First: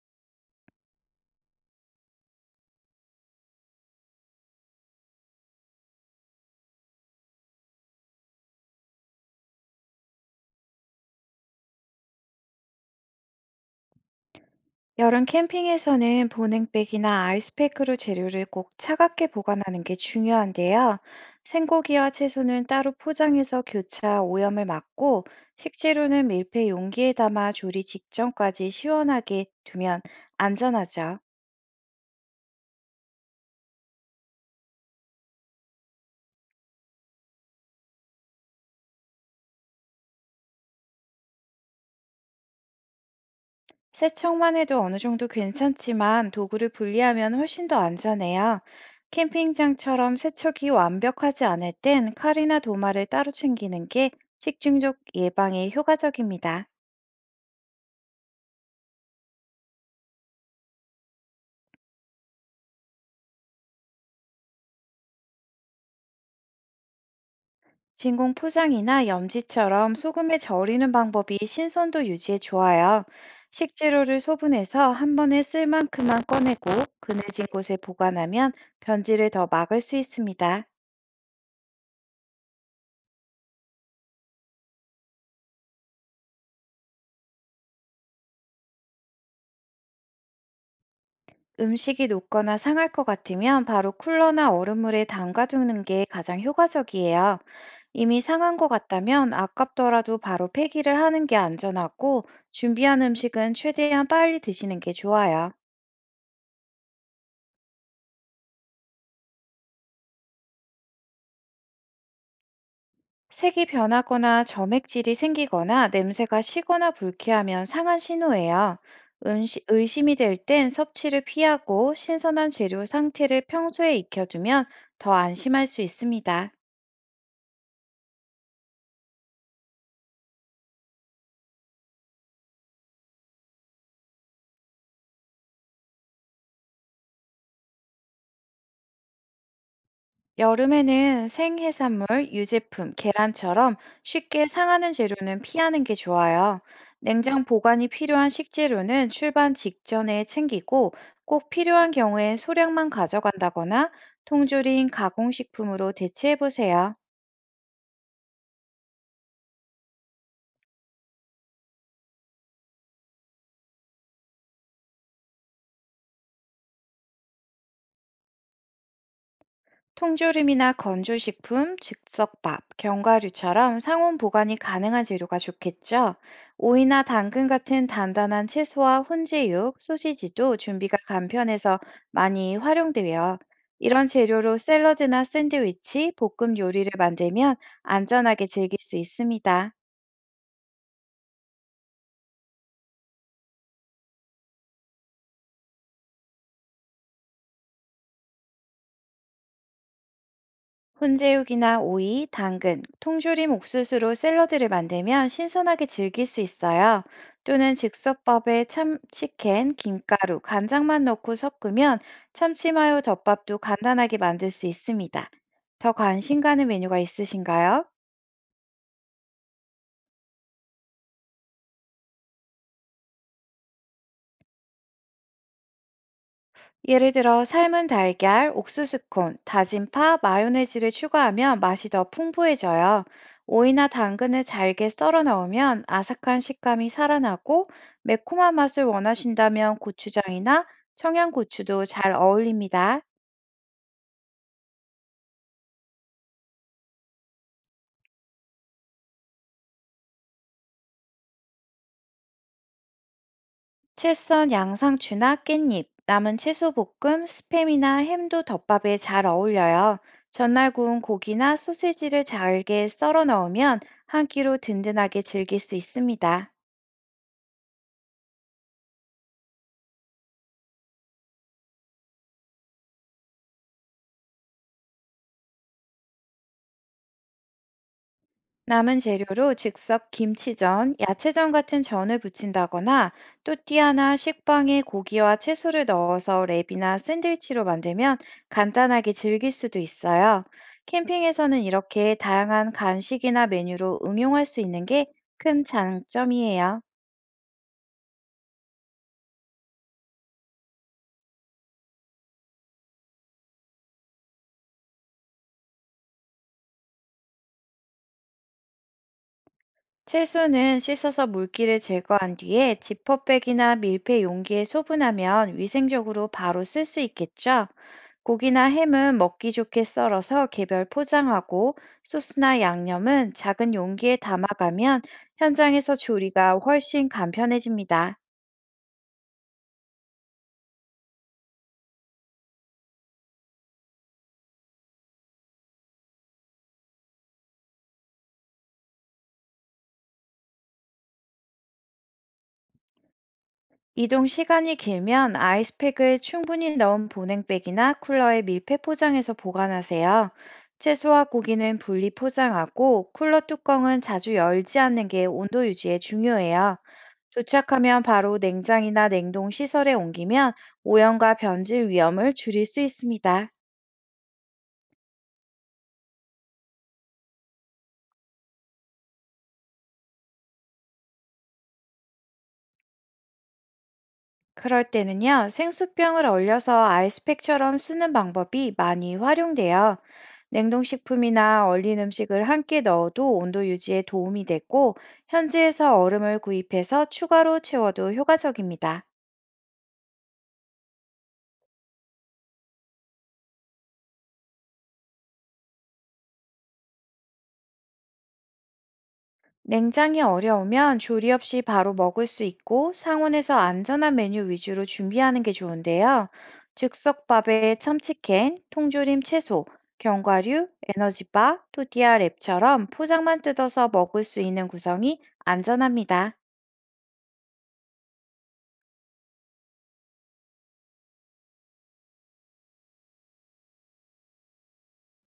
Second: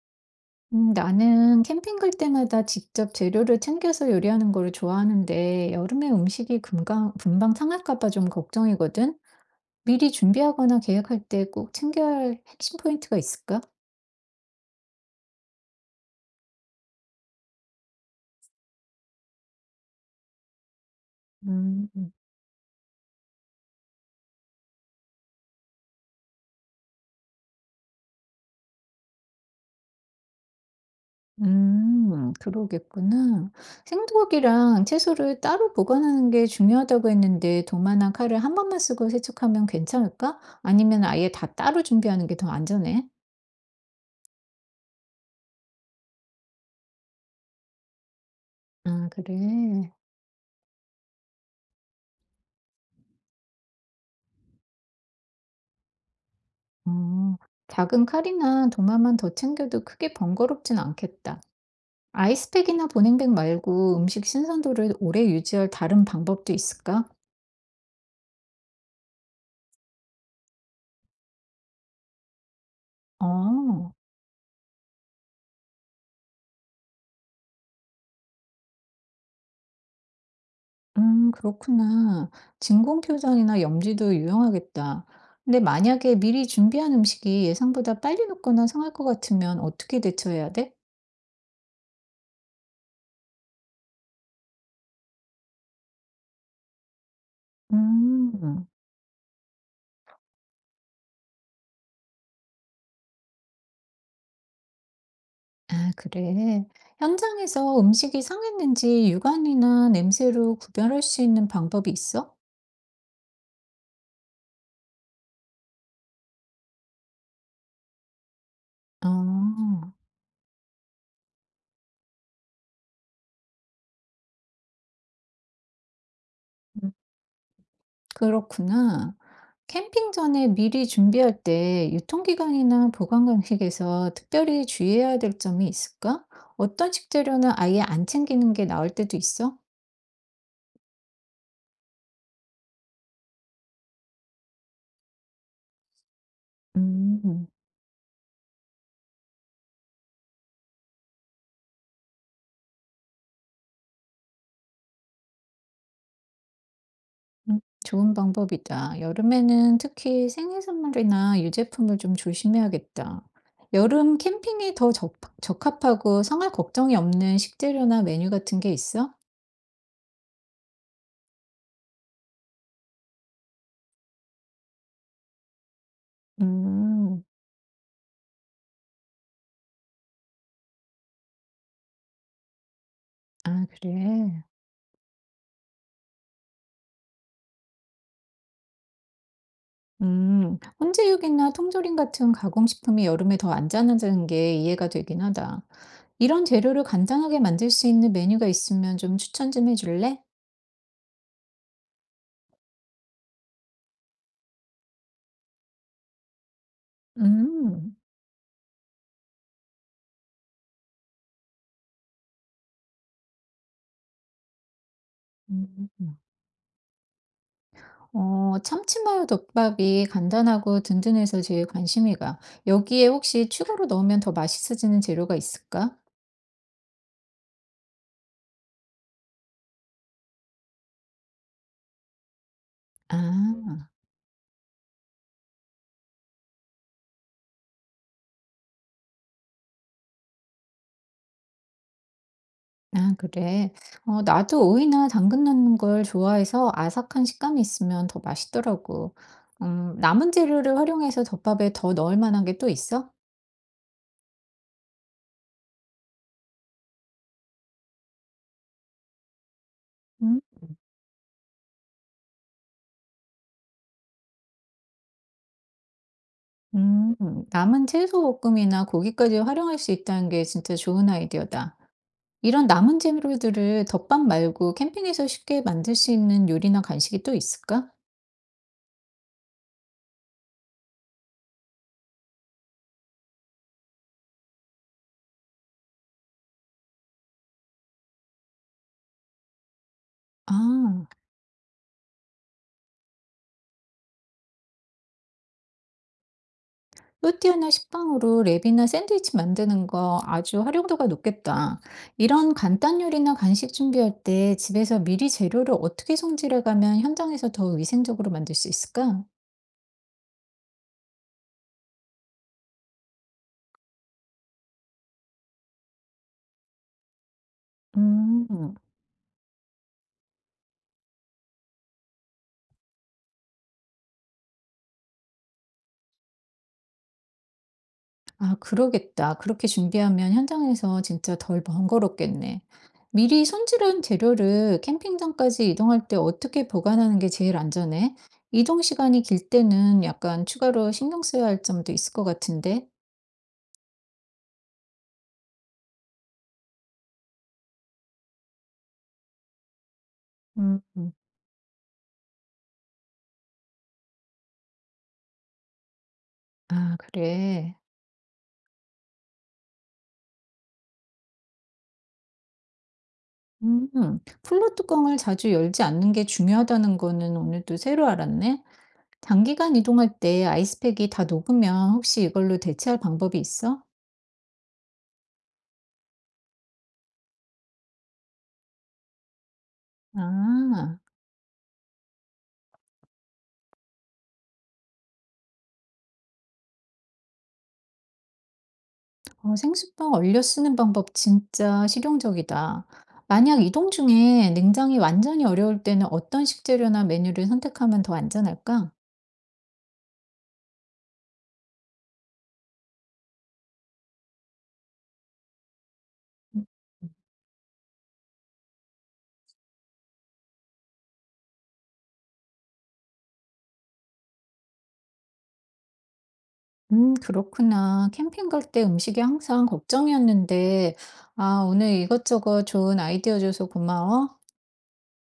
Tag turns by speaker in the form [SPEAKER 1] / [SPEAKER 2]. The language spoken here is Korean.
[SPEAKER 1] 나는 캠핑 갈 때마다 직접 재료를 챙겨서 요리하는 거를 좋아하는데 여름에 음식이 금방 상할까 봐 좀 걱정이거든. 미리 준비하거나 계획할 때 꼭 챙겨야 할 핵심 포인트가 있을까?
[SPEAKER 2] 여름 캠핑에서는 보냉백이나 아이스팩으로 재료를 꼭 차갑게 보관하는 게 중요한데요.
[SPEAKER 1] 음,
[SPEAKER 2] 생고기와 채소는 따로 포장해서 교차 오염을 막고, 식재료는 밀폐 용기에 담아 조리 직전까지 시원하게 두면 안전하죠.
[SPEAKER 1] 그러겠구나. 생고기랑 채소를 따로 보관하는 게 중요하다고 했는데 도마나 칼을 한 번만 쓰고 세척하면 괜찮을까? 아니면 아예 다 따로 준비하는 게 더 안전해?
[SPEAKER 2] 세척만 해도 어느 정도 괜찮지만 도구를 분리하면 훨씬 더 안전해요.
[SPEAKER 1] 아, 그래.
[SPEAKER 2] 캠핑장처럼 세척이 완벽하지 않을 땐 칼이나 도마를 따로 챙기는 게 식중독 예방에 효과적입니다.
[SPEAKER 1] 어, 작은 칼이나 도마만 더 챙겨도 크게 번거롭진 않겠다. 아이스팩이나 보냉백 말고 음식 신선도를 오래 유지할 다른 방법도 있을까?
[SPEAKER 2] 진공 포장이나 염지처럼 소금에 절이는 방법이 신선도 유지에 좋아요.
[SPEAKER 1] 어,
[SPEAKER 2] 식재료를 소분해서 한 번에 쓸 만큼만 꺼내고 그늘진 곳에 보관하면 변질을 더 막을 수 있습니다.
[SPEAKER 1] 그렇구나. 진공표정이나 염지도 유용하겠다. 근데 만약에 미리 준비한 음식이 예상보다 빨리 녹거나 상할 것 같으면 어떻게 대처해야 돼?
[SPEAKER 2] 음식이 녹거나 상할 것 같으면 바로 쿨러나 얼음물에 담가두는 게 가장 효과적이에요. 이미 상한 것
[SPEAKER 1] 음,
[SPEAKER 2] 같다면 아깝더라도 바로 폐기를 하는 게 안전하고 준비한 음식은 최대한 빨리 드시는 게 좋아요.
[SPEAKER 1] 아, 그래. 현장에서 음식이 상했는지 육안이나 냄새로 구별할 수 있는 방법이 있어?
[SPEAKER 2] 색이 변하거나 점액질이 생기거나 냄새가 시거나 불쾌하면 상한 신호예요.
[SPEAKER 1] 아.
[SPEAKER 2] 의심이 될 땐 섭취를 피하고 신선한 재료 상태를 평소에 익혀두면 더 안심할 수 있습니다.
[SPEAKER 1] 음 그렇구나. 캠핑 전에 미리 준비할 때 유통기간이나 보관 방식에서 특별히 주의해야 될 점이 있을까? 어떤 식재료는 아예 안 챙기는 게 나을 때도 있어?
[SPEAKER 2] 여름에는 생해산물, 유제품, 계란처럼 쉽게 상하는 재료는 피하는 게 좋아요. 냉장
[SPEAKER 1] 음.
[SPEAKER 2] 보관이 필요한 식재료는 출발 직전에 챙기고 꼭 필요한 경우엔 소량만 가져간다거나 통조림, 가공식품으로 대체해 보세요.
[SPEAKER 1] 좋은 방법이다. 여름에는 특히 생일 선물이나 유제품을 좀 조심해야겠다. 여름 캠핑에 더 적 적합하고 성할 걱정이 없는 식재료나 메뉴 같은 게 있어?
[SPEAKER 2] 통조림이나 건조식품, 즉석밥, 견과류처럼 상온 보관이 가능한 재료가 좋겠죠. 오이나
[SPEAKER 1] 음.
[SPEAKER 2] 당근 같은 단단한 채소와 훈제육, 소시지도 준비가 간편해서 많이 활용돼요.
[SPEAKER 1] 아
[SPEAKER 2] 이런
[SPEAKER 1] 그래.
[SPEAKER 2] 재료로 샐러드나 샌드위치, 볶음 요리를 만들면 안전하게 즐길 수 있습니다.
[SPEAKER 1] 음. 혼제육이나 통조림 같은 가공식품이 여름에 더 안전하다는 게 이해가 되긴 하다. 이런 재료를 간단하게 만들 수 있는 메뉴가 있으면 좀 추천 해줄래?
[SPEAKER 2] 혼제육이나 오이, 당근, 통조림 옥수수로 샐러드를 만들면 신선하게 즐길 수 있어요. 또는
[SPEAKER 1] 음.
[SPEAKER 2] 즉석밥에 참치캔, 김가루, 간장만 넣고 섞으면 참치마요 덮밥도 간단하게 만들 수 있습니다. 더
[SPEAKER 1] 음.
[SPEAKER 2] 관심 가는 메뉴가 있으신가요?
[SPEAKER 1] 어, 참치마요 덮밥이 간단하고 든든해서 제일 관심이 가. 여기에 혹시 추가로 넣으면 더 맛있어지는 재료가 있을까?
[SPEAKER 2] 예를 들어 삶은 달걀, 옥수수콘, 다진 파, 마요네즈를 추가하면 맛이 더 풍부해져요.
[SPEAKER 1] 아.
[SPEAKER 2] 오이나 당근을 잘게 썰어 넣으면 아삭한 식감이 살아나고 매콤한 맛을 원하신다면 고추장이나 청양고추도 잘 어울립니다.
[SPEAKER 1] 아 그래. 어 나도 오이나 당근 넣는 걸 좋아해서 아삭한 식감이 있으면 더 맛있더라고. 남은 재료를 활용해서 덮밥에 더 넣을 만한 게 또 있어?
[SPEAKER 2] 채썬 양상추나 깻잎, 남은 채소볶음, 스팸이나 햄도 덮밥에 잘 어울려요.
[SPEAKER 1] 음.
[SPEAKER 2] 전날 구운 고기나 소세지를 잘게 썰어 넣으면 한 끼로 든든하게 즐길 수 있습니다.
[SPEAKER 1] 음, 남은 채소 볶음이나 고기까지 활용할 수 있다는 게 진짜 좋은 아이디어다. 이런 남은 재료들을 덮밥 말고 캠핑에서 쉽게 만들 수 있는 요리나 간식이 또 있을까?
[SPEAKER 2] 남은 재료로 즉석 김치전, 야채전 같은 전을 부친다거나 또띠아나 식빵에 고기와 채소를 넣어서 랩이나 샌드위치로 만들면 간단하게 즐길 수도 있어요.
[SPEAKER 1] 아.
[SPEAKER 2] 캠핑에서는 이렇게 다양한 간식이나 메뉴로 응용할 수 있는 게 큰 장점이에요.
[SPEAKER 1] 또띠아나 식빵으로 랩이나 샌드위치 만드는 거 아주 활용도가 높겠다. 이런 간단 요리나 간식 준비할 때 집에서 미리 재료를 어떻게 손질해 가면 현장에서 더 위생적으로 만들 수 있을까?
[SPEAKER 2] 채소는 씻어서 물기를 제거한 뒤에 지퍼백이나 밀폐 용기에 소분하면 위생적으로 바로 쓸 수 있겠죠. 고기나
[SPEAKER 1] 음,
[SPEAKER 2] 햄은 먹기 좋게 썰어서 개별 포장하고 소스나 양념은 작은 용기에 담아가면 현장에서 조리가 훨씬 간편해집니다.
[SPEAKER 1] 아, 그러겠다. 그렇게 준비하면 현장에서 진짜 덜 번거롭겠네. 미리 손질한 재료를 캠핑장까지 이동할 때 어떻게 보관하는 게 제일 안전해? 이동 시간이 길 때는 약간 추가로 신경 써야 할 점도 있을 것 같은데.
[SPEAKER 2] 이동 시간이 길면 아이스팩을 충분히 넣은 보냉백이나 쿨러에 밀폐 포장해서 보관하세요.
[SPEAKER 1] 음. 음.
[SPEAKER 2] 채소와 고기는 분리 포장하고 쿨러 뚜껑은 자주 열지 않는 게 온도 유지에 중요해요.
[SPEAKER 1] 아 그래.
[SPEAKER 2] 도착하면 바로 냉장이나 냉동 시설에 옮기면 오염과 변질 위험을 줄일 수 있습니다.
[SPEAKER 1] 음. 플로 뚜껑을 자주 열지 않는 게 중요하다는 거는 오늘 또 새로 알았네. 장기간 이동할 때 아이스팩이 다 녹으면 혹시 이걸로 대체할 방법이 있어?
[SPEAKER 2] 그럴 때는요, 생수병을 얼려서 아이스팩처럼 쓰는 방법이 많이 활용돼요.
[SPEAKER 1] 아,
[SPEAKER 2] 냉동식품이나 얼린 음식을 한 끼 넣어도 온도 유지에 도움이 되고, 현지에서 얼음을 구입해서 추가로 채워도 효과적입니다.
[SPEAKER 1] 어, 생수병 얼려 쓰는 방법 진짜 실용적이다. 만약 이동 중에 냉장이 완전히 어려울 때는 어떤 식재료나 메뉴를 선택하면 더 안전할까?
[SPEAKER 2] 냉장이 어려우면 조리 없이 바로 먹을 수 있고 상온에서 안전한 메뉴 위주로 준비하는 게 좋은데요.
[SPEAKER 1] 음.
[SPEAKER 2] 즉석밥에 참치캔, 통조림 채소, 견과류, 에너지바, 토디아 랩처럼 포장만 뜯어서 먹을 수 있는 구성이 안전합니다.
[SPEAKER 1] 그렇구나. 캠핑 갈 때 음식이 항상 걱정이었는데, 아, 오늘 이것저것 좋은 아이디어 줘서 고마워.